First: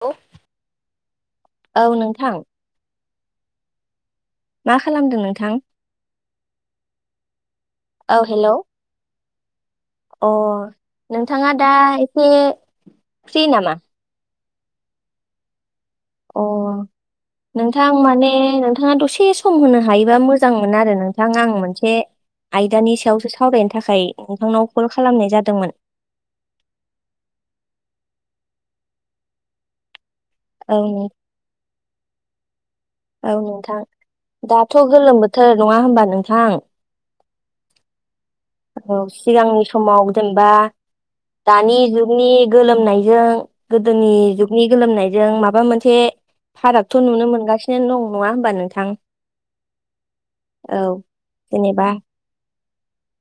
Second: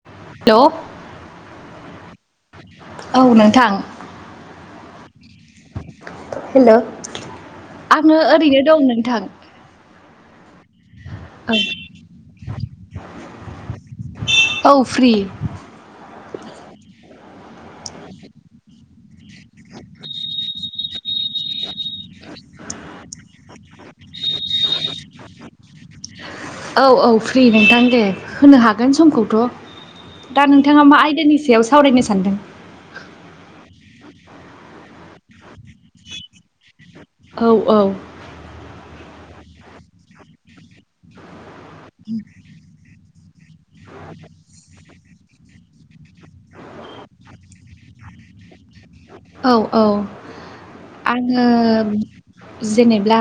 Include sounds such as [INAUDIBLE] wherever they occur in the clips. औ लौ औ नोंथां औ नोंथां। मा खालामदों नोंथां हेल' औ आङो हेलौ ओरैनो दं नोंथां। अ नोंथाङा औ दा एसे फ्रि नामा? औ फ्रि। अ नोंथां माने नोंथाङा दसे सम होनो हायोबा मोजां मोन आरो नोंथां आं मोनसे आयदानि सायावसो साव रायनो थाखाय नोंथांनाव कल खालामनाय जादोंमोन। औ औ फ्रि नोंथां दे होनो हागोन समखौथ'। दा औ नोंथाङा मा नों आयदानि सायाव सावरायनो सान्दों? औ नोंथां दाथ' गोलोम बोथोर नङा होनबा नोंथां? औ औ। औ सिगांनि समाव जेनबा दानि जुगनि गोलोमनायजों गोदोनि जुगनि गोलोमनायजों माबा मोनसे फारागथ' नुनो मोनगासिनो दं नङा होमबा नोंथां? औ औ औ आङो जेनेबा जेनेब्ला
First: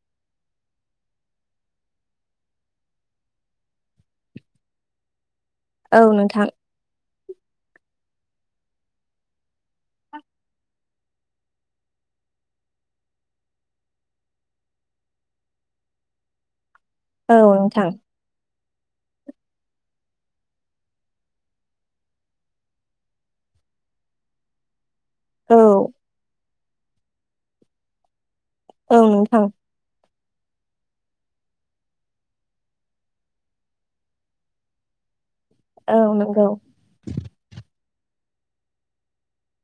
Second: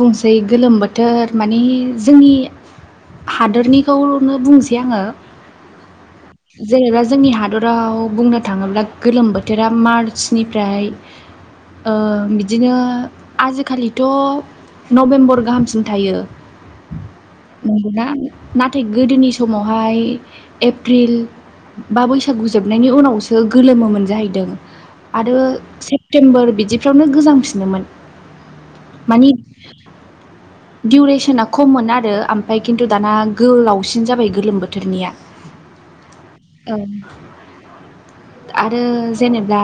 बुंसै गोलोम बोथोर माने जोंनि हादोरनिखौनो बुंसै आङो। औ नोंथां। जेनेबा जोंनि हादराव बुंनो थाङोब्ला गोलोम बोथोरा मार्चनिफ्राय ओ बिदिनो आजिखालि थ' नभेम्बर गाहामसिम थायो औ नोंथां नंगौना? नाथाय गोदोनि समावहाय एफ्रिल बा बैसागु जोबनायनि उनावसो गोलोमोमोन जाहैदों। आरो औ सेप्तेम्बर बिदिफ्रावनो गोजांफिनोमोन। औ मानि नोंथां। दिउरेसना खम मोन आरो ओमफाय खिन्थु दाना गोलावसिन जाबाय गोलोम बोथोरनिया। औ नंगौ। औ आरो जेनेब्ला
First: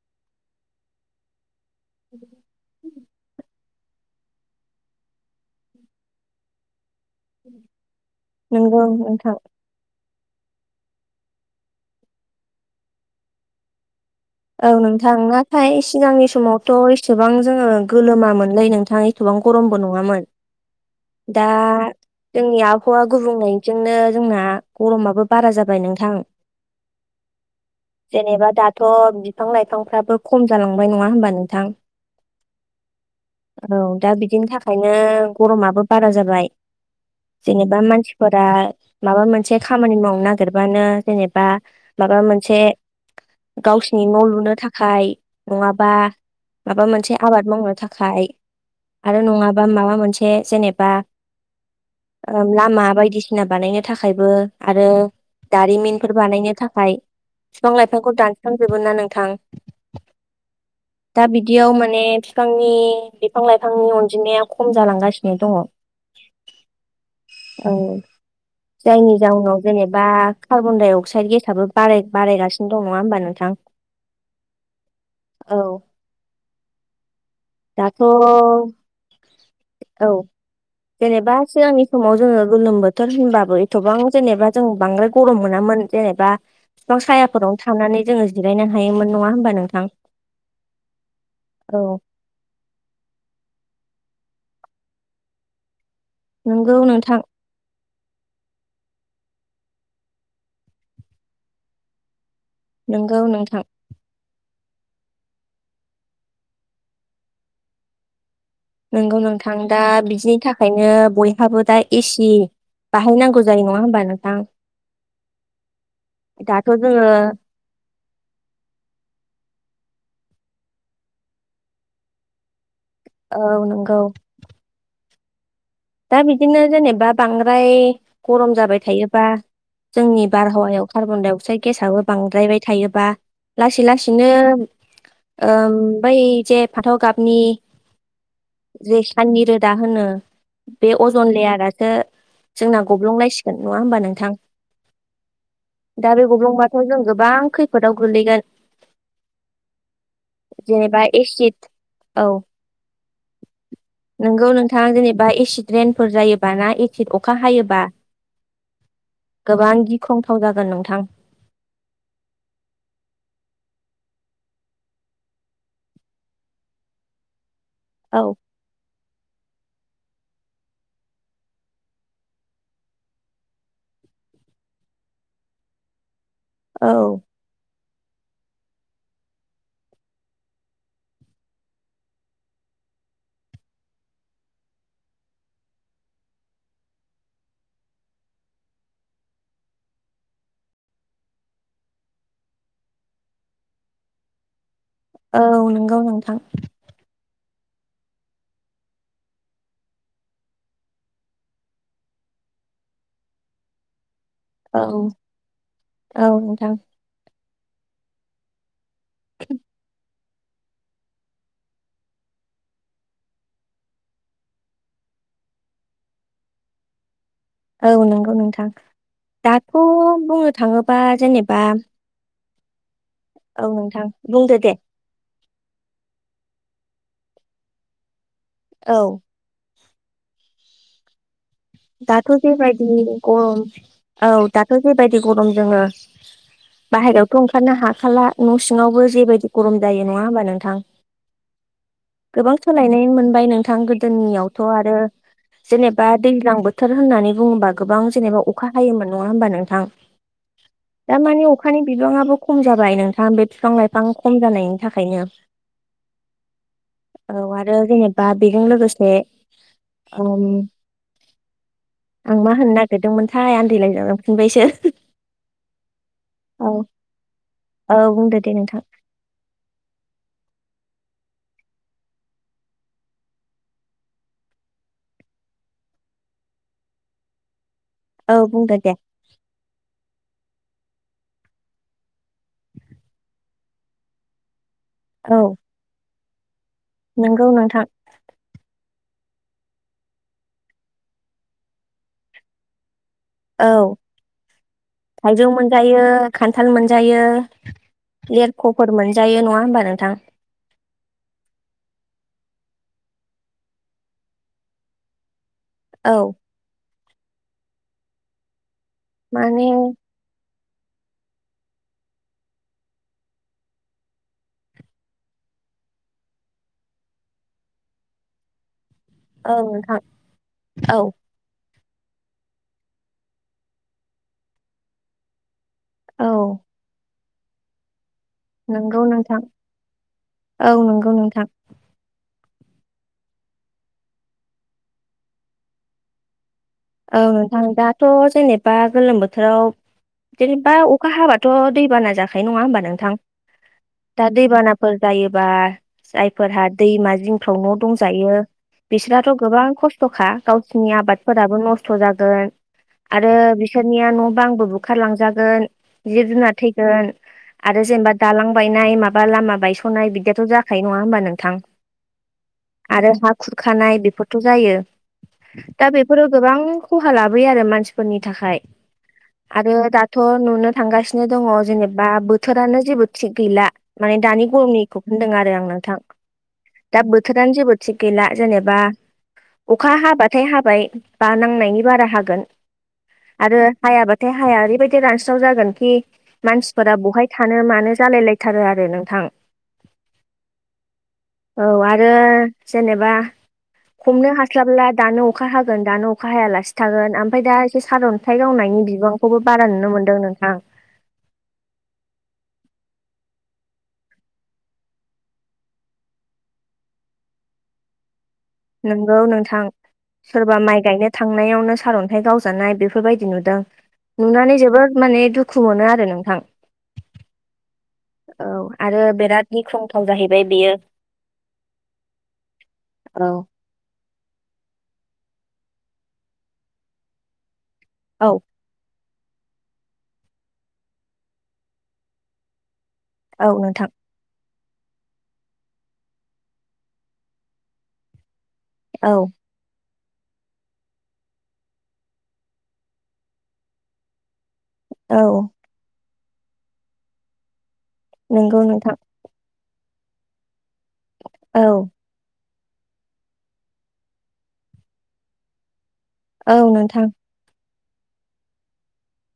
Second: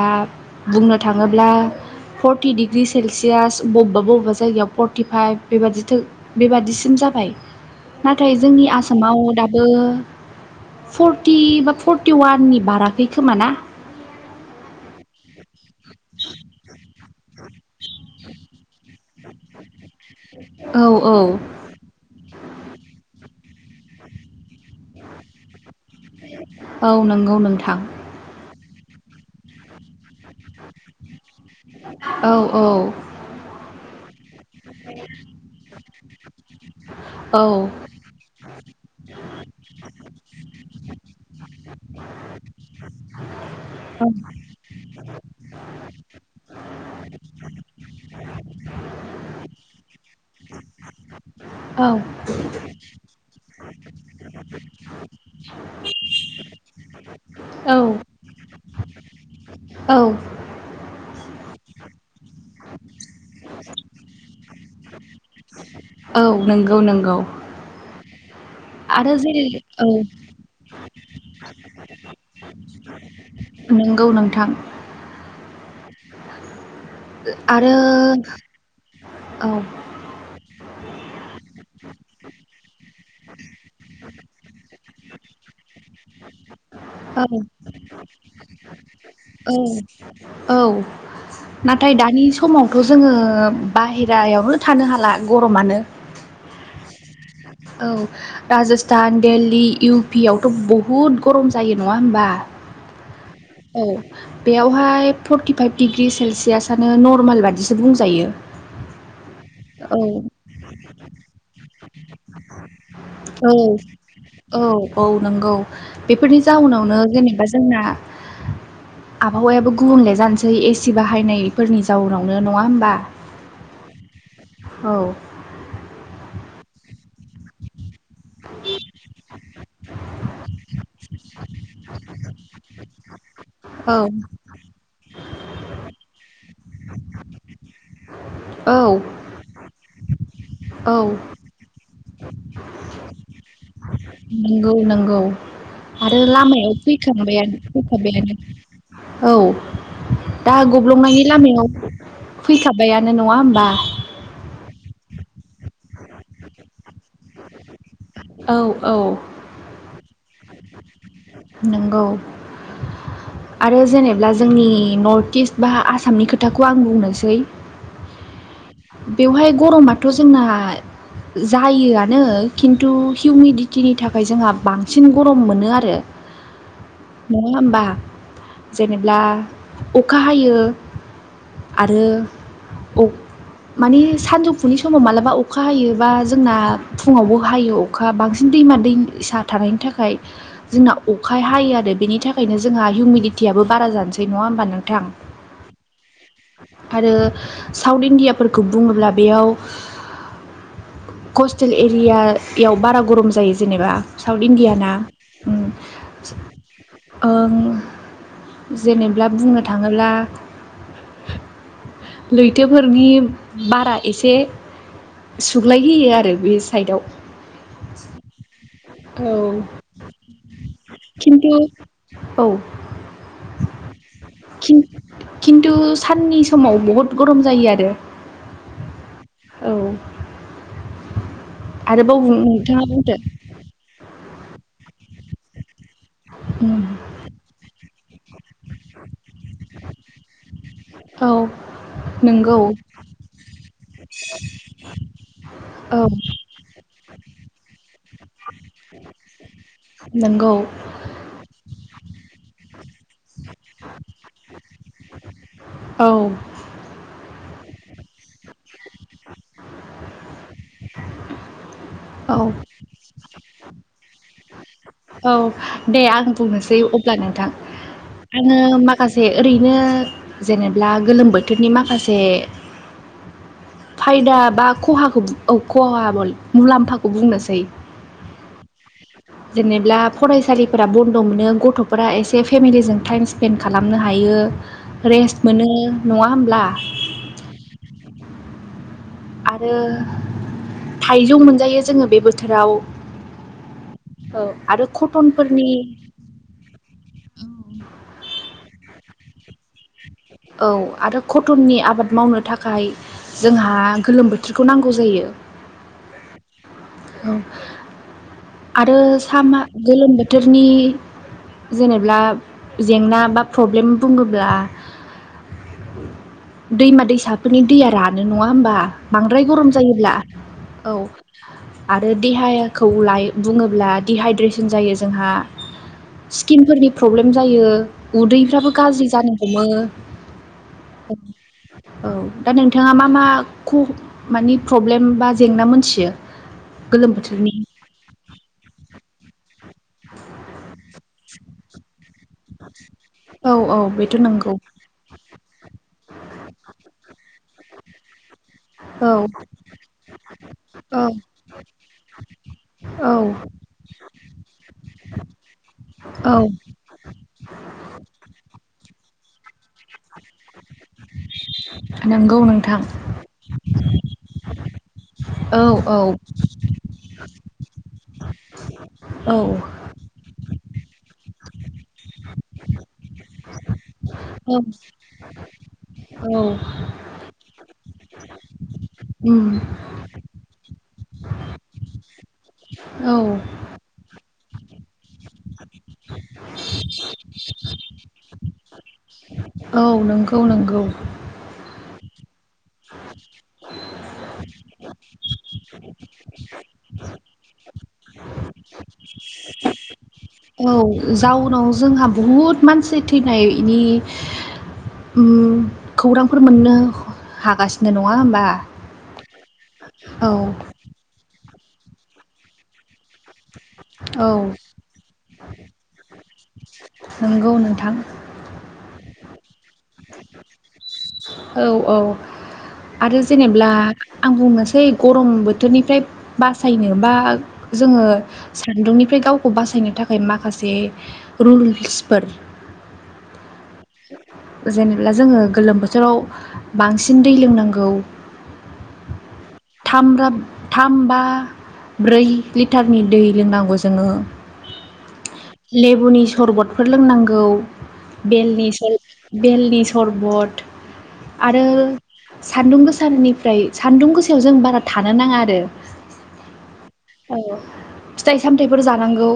बुंनो थाङोब्ला फर्टि डिग्रि सेलसियास बब्बा बबेबा जायगायाव फर्टिफाइभ बेबादिथो बेबादिसिम जाबाय नाथाय जोंनि नंगौ आसामाव नोंथां दाब बो फर्टि बा फर्टि वाननि बाराखै खोमा ना? औ नोंथां नाथाय सिगांनि समावथ' एसेबां जोङो गोलोमोनलै नोंथां ए गोबां गरमबो नङामोन औ औ दा जोंनि आबहावा गुबुंनायजोंनो जोंना गरमाबो बारा जाबाय नोंथ औ नंगौ नोंथां। जेनेबा दाथ' बिफां-लाइफांफ्राबो खम जालांबाय नङा हबा नोंथां? औ औ औ दा बिदिनि थाखाय ओंखायनो गरमाबो बारा जाबाय औ जेनेबा मानसि फोरा माबा मोनसे खामानि मावनो नागिरबानो जेनेबा माबा मोनसे गावसिनि न' लुनो थाखाय नङाबा माबा मोनसे आबाद मावनो थाखाय आरो नङाबा माबा मोनसे जेनेबा औ। ओ लामा बायदिसिना बानायनो थाखायबो आरो दारिमिनफोर बानायनो थाखाय बिफां औ लाइफांखौ दानस्रांजोबो ना नोंथां? औ दा बिदियाव माने बिफांनि बिफां- लाइफांनि अनजिमाया खम जालांगासिनो दङ। [INAUDIBLE] औ नंगौ- नंगौ। औ जायनि आरो जेरै जाहोनाव औ जेनेबा कार्नडाइ अक्साइड गेसाबो बाराय- बारायगासिनों नङा होमबा नोंथां? नोंगौ नोंथां। औ। आरो दाथ' औ औ। जेनेबा सिगांनि समाव जोङो गोलोम बोथोर होनबाबो एथ'बां जेनेबा जों बांद्राय गरम मोनामोन। जेनेबा बिफां औ सायाफोरावनो थांनानै जोङो जिरायनो हायोमोन। नङा होमबा औ नोंथां? -औ औ नाथाय दानि जु समावथ' जोङो बाहेरायावनो थानो हाला गरमानो। नोंगौ नोंथां। औ राजस्थान दिल्ली इउ पि आवथ' बहुद गरम जायो नङा होमबा। नोंगौ नोंथां। औ बेयावहाय फर्टिफाइभ डिग्र्रि सेलसियासनो नरमाल बादिसो बुंजायो। नोंगौ नोंथां दा औ बिदिनि थाखायनो बयहाबो दा एसि बाहायनांगौ औ जायो नङा होमबा नोंथां? औ औ नंगौ बेफोरनि दाथ' जाउनावनो जोङो जेनेबा जोंना आबहावायाबो गुबुनले जानोसै एसि बाहायनायफोरनि जाउनावनो नङा होमबा। औ नोंगौ। औ दा बिदिनो जेनेबा बांद्राय गरम जाबाय थायोबा जोंनि बारहावायाव कार्बन डाइ अक्साइड गेसआबो बांद्रायबाय थायोबा। लासै औ लासैनो ओ बै जे फाथाव गाबनि औ जे साननि रोदा होनो बे औ अजन लेयारासो जोंना गब्लं लासिगोन नङा होमबा नों नंगौ नंगौ दा आरो बे लामायाव गब्लंबाथ' जों गोबां फैखांबायानो खैफोदाव फैखाबायानो गोग्लैगोन औ दा जेनेबा गब्लंनायनि एसिड लामायाव औ फैखाबायानो नङा होमबा नोंगौ नोंथां जेनेबा एसिड रेन्टफोर जायोबा ना एसिड अखा हायोबा औ औ गोबां गिख्रंथाव जागोन नोंथां। नोंगौ। आरो जेनेब्ला जोंनि नर्थ इस्ट बा आसामनि खोथाखौ आं बुंनोसै औ बेवहाय गरमाथ' जोंना। जायोआनो खिन्थु हिउमिडिटिनि थाखाय जोंहा बांसिन गरम मोनो आरो। औ नङा होमबा, जेनेब्ला अखा हायो आरो अ माने साजुफुनि समाव मालाबा अखा हायोबा जोंना फुङावबो हायो। अ अखा बांसिन दैमा दैसा थानायनि थाखाय। जोंना अखाय हायो आरो बेनि थाखायनो जोंहा हिउमिडटियाबो बारा जानोसै नङा होमबा नों औ नंगौ नोंथां। आरो साउथ इण्डियाफोरखौ बुङोब्ला बेयाव। खसतेल एरिया याव बारा गरम जायो जेनेबा। साउथ इण्डिया ना औ औ नोंथां ओ जेनेब्ला बुंनो थाङोब्ला। लैथोफोरनि, बारा एसे सुग्लायहोयो आरो बे साइडआव, औ नंगौ नोंथां। औ दाथ' बुंनो थाङोबा खिन्थु जेनेबा औ औ नोंथां बुंदो दे। खिन्थु साननि समाव बहुत गरम जायो आरो। औ औ आरोबाव दाथ' बुं नोंथाङा बुंदो जेबायदि गरम, औ दाथ' जेबायदि गरम जोङो उम बाहेरायावथ' ओंखारनो हाखाला न'सिं सिङावबो जेबायदि गरम जायो नङा होमबा नोंथां। औ। गोबां नंगौ सोलायनाय मोनबाय नोंथां गोदोनियावथ' आरो औ जेनेबा दै दैज्लां बोथोर होननानै बुंङोबा गोबां जेनेबा अखा हायोमोन नङा होमबा नोंथां। नोंगौ। दामानि अखानि बिबांआबो खम जाबाय नोंथां बे फिफां लाइफां खम जानायनि थाखायनो। औ। औ आरो जेनेबा बेजों लोगोसे ओम औ आं मा होनो नागिरदोंमोनथाय आन्दालाय लांफिनबायसो औ दे आं बुंनोसै अब्ला नोंथां। औ बुंदो दे। ओ नोंथां माखासे ओरैनो जेनेब्ला गोलोम बोथोरनि माखासे फायदा बा खहाखौ औ खहा मुलाम्फाखौ बुंनोसै। औ बुंदो दे। जेनेबा फरायसालिफोरा बन्द' मोनो गथ'फोरा एसे फेमिलिजों टाइमन्स स्पेन्ड खालामनो हायो रेस्ट मोनो नङा होमब्ला। नोंगौ नोंथां। आरो थाइजौ मोनजायो जोङो बे बोथोराव। औ औ आरो थाइजौ कटनफोरनि मोनजायो खान्थाल मोनजायो लेरख'फोर मोनजायो नङा होमबा नोंथां। औ आरो कटननि आबाद मावनो थाखाय जोंहा गोलोम बोथोरखौ नांगौ जायो। औ। औ आरो सामा माने गोलोम बोथोरनि जेनेब्ला जेंना बा प्रब्लेम बुङोब्ला दैमा दैसाफोरनि दैया रानो नङा होमबा बांद्राय औ गरम नोंथां जायोब्ला औ। आरो देहाखौ ला बुङोब्ला दिहाइद्रेसन जायो जोंहा। औ स्किनफोरनि प्रब्लेम जायो उदै फोराबो नंगौ गाज्रि जानो नोंथां हमो औ नंगौ नोंथां औ दा नोंथाङा मा मा ख मानि प्रब्लेम बा जेंना मोनथियो। गोलोम औ बोथोरनि नोंथां दाथ' जेनेबा गोलोम बोथोराव जेनेबा अखा हाबाथ' दैबाना जाखायो नङा होमबा नोंथां औ औ बेथ' दा दै नंगौ बाना फोर जायोबा जायफोरहा दैमा जिंफ्राव न' दंजायो औ बिस्राथ गोबां खस्थ'खा गावसिनि औ आबादफोराबो नस्थ' जागोन। औ आरो बिसोरनिया न'बांबो बुखारलांजागोन औ जिब जुनार थैगोन। आरो जेनेबा दालां बायनाय माबा लामा बायस'नाय बिदिथ' जाखायो नङा होनोमबा नों थां नंगौ नोंथां आरो हा खुरखानाय बेफोरथ' जायो। औ दा औ बेफोरो गोबां खहा लाबोयो आरो मानसिफोरनि थाखाय औ आरो ओ दाथ' नुनो थांगासिनो दङ जेनेबा बोथोरानो जेबो थिग गैला। माने दानि औ गरमनिखौ बुंदों आरो आं नोंथां औ दा बोथोरानो जेबो थिक गैला जेनेबा होम। अखा हाबाथाय हाबाय बा नांनायनि बारा हागोन। औ। आरो हायाबाथाय हाया ओरैबायदि रानस्राव जागोन कि मानसिफोरा बहाय थानो मानो जालाय लायथारो आरो नोंथां। औ नोंगौ नोंगौ औ आरो जेनेबा हमनो हास्लाबब्ला दानो अखा हागोन दानो अखा हायालासे खिथागोन ओमफ्राय दा एसे सारन्थाइ गावनायनि बिबांखौबो बारा नुनो मोनदों नोंथां औ जाउनाव जोंहा बहुद मानसि थैनायनि खौरांफोर मोननो हागासिनो नङा होमबा नंगौ नोंथां औ सोरबा माइ गायनो थांनायावनो सारन्थाइ गावजानाय बेफोर बेफोरबायदि नुदों औ नुनानै जोबोद माने दुखु मोनो आरो नोंथां नोंगौ नोंथां औ आरो बिराद गिख्रंथाव जाहैबाय बेयो औ औ आरो औ जेनेब्ला आं बुंनोसै गरम बोथोरनिफ्राय बासायनो बा जोङो औ सान्दुंनिफ्राय गावखौ बासायनो थाखाय माखासे रुल्सफोर औ नोंथां जेनेब्ला जोङो गोलोम बोथोराव बांसिन दै लोंनांगौ औ थामब्लब थामबा ब्रै लिटारनि दै लोंनांगौ जोङो औ लेबुनि सरबतफोर लोंनांगौ नंगौ बेलनि नोंथां सर बेलनि सरबत आरो औ सान्दुं गोसानिफ्राय सान्दुं गोस सायाव जों बारा थानो नाङा आरो औ नोंथां औ फिथाइ सामथायाइफोर जानांगौ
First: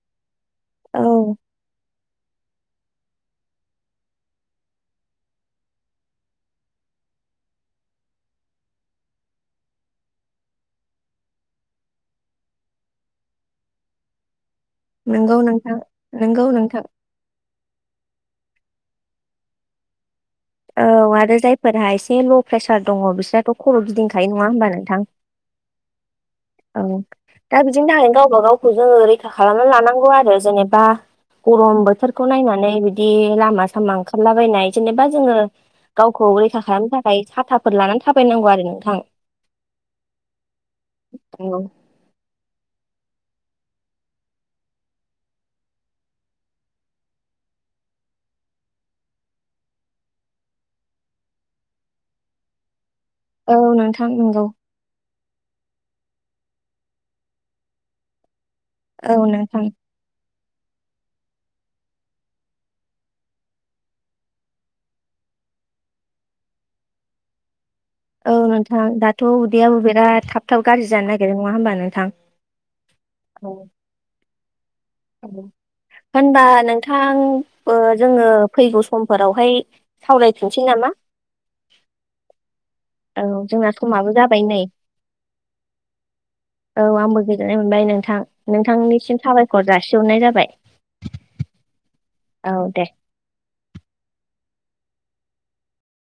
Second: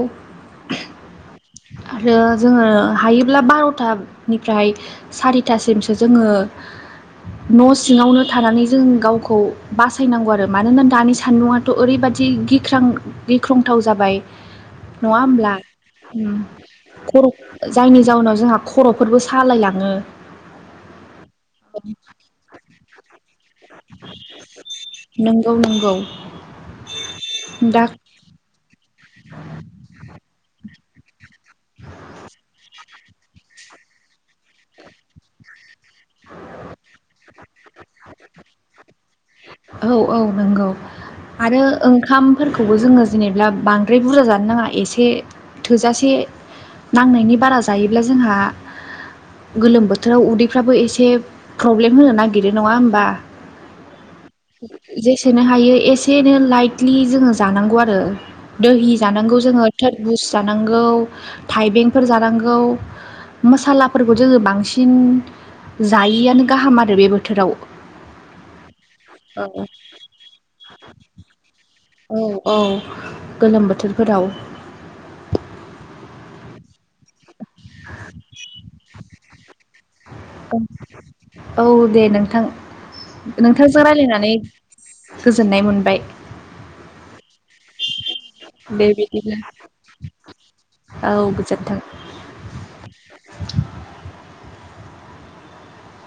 औ आरो जोङो हायोब्ला बार'थानिफ्राय सारिथासिमसो जोङो न' सिङावनो थानानै जों गावखौ बासायनांगौ आरो मानोना दानि सान्दुङाथ' ओरैबायदि गिख्रां गिख्रंथाव जाबाय नङा नंगौ होमब्ला नोंथां ओ नंगौ नोंथां खर' जायनि जाउनाव जोंहा खर'फोरबो सालायलाङो औ आरो जायफोरहा एसे ल' प्रेसार दङ बिसोरथ' खर' गिदिंखायो नङा होमबा नोंथां नोंगौ नोंगौ औ दा बिदिनो थाखायनो गावबा गाव जोङो रैखा खालामना लानांगौ आरो जेनेबा गरम बोथोरखौ नायनानै बिदि लामा सामा ओंखारलाबायनाय जेनेबा जोङो गावखौ रैखा खालामनो थाखाय साथाफोर लानानै थाबायनांगौ आरो नोंथां औ औ नंगौ नंगौ आरो ओंखामफोरखौबो जोङो जेनेबा बांद्राय बुरजा जानो नाङा एसे थोजासे नांनायनि बारा जायोब्ला जोंहा गोलोम बोथोराव उदैफ्राबो एसे प्रब्लेम होनो नागिरो नङा होमबा औ नोंथां नंगौ जेसेनो हायो एसेनो लाइटलि जोङो जानांगौ आरो दोहि औ जानांगौ नोंथां जोङो थोरबुस जानांगौ थाइबेंफोर जानांगौ मसालाफोरखौ जोङो बांसिन जायिआानो गाहाम आरो बे बोथोराव औ नोंथां दाथ' औ उदैयाबो बिराद थाब थाब गाज्रि जानो नागिरो नङा होमबा नोंथां उम गोलोम बोथोरफोराव उम होनबा नोंथां जोङो फैगौ समफोरावहाय ओं सावरायफिनसै नामा? औ दे नोंथां औ जोंना नोंथांजों समाबो रायज्लायनानै जाबाय नै गोजोननाय मोनबाय औ आंबो गोजोननाय मोनबाय नोंथां दे नोंथांनिसिम बिदिब्ला साबायखर जासिहरनाय जाबाय औ गोजोन्थों औ दे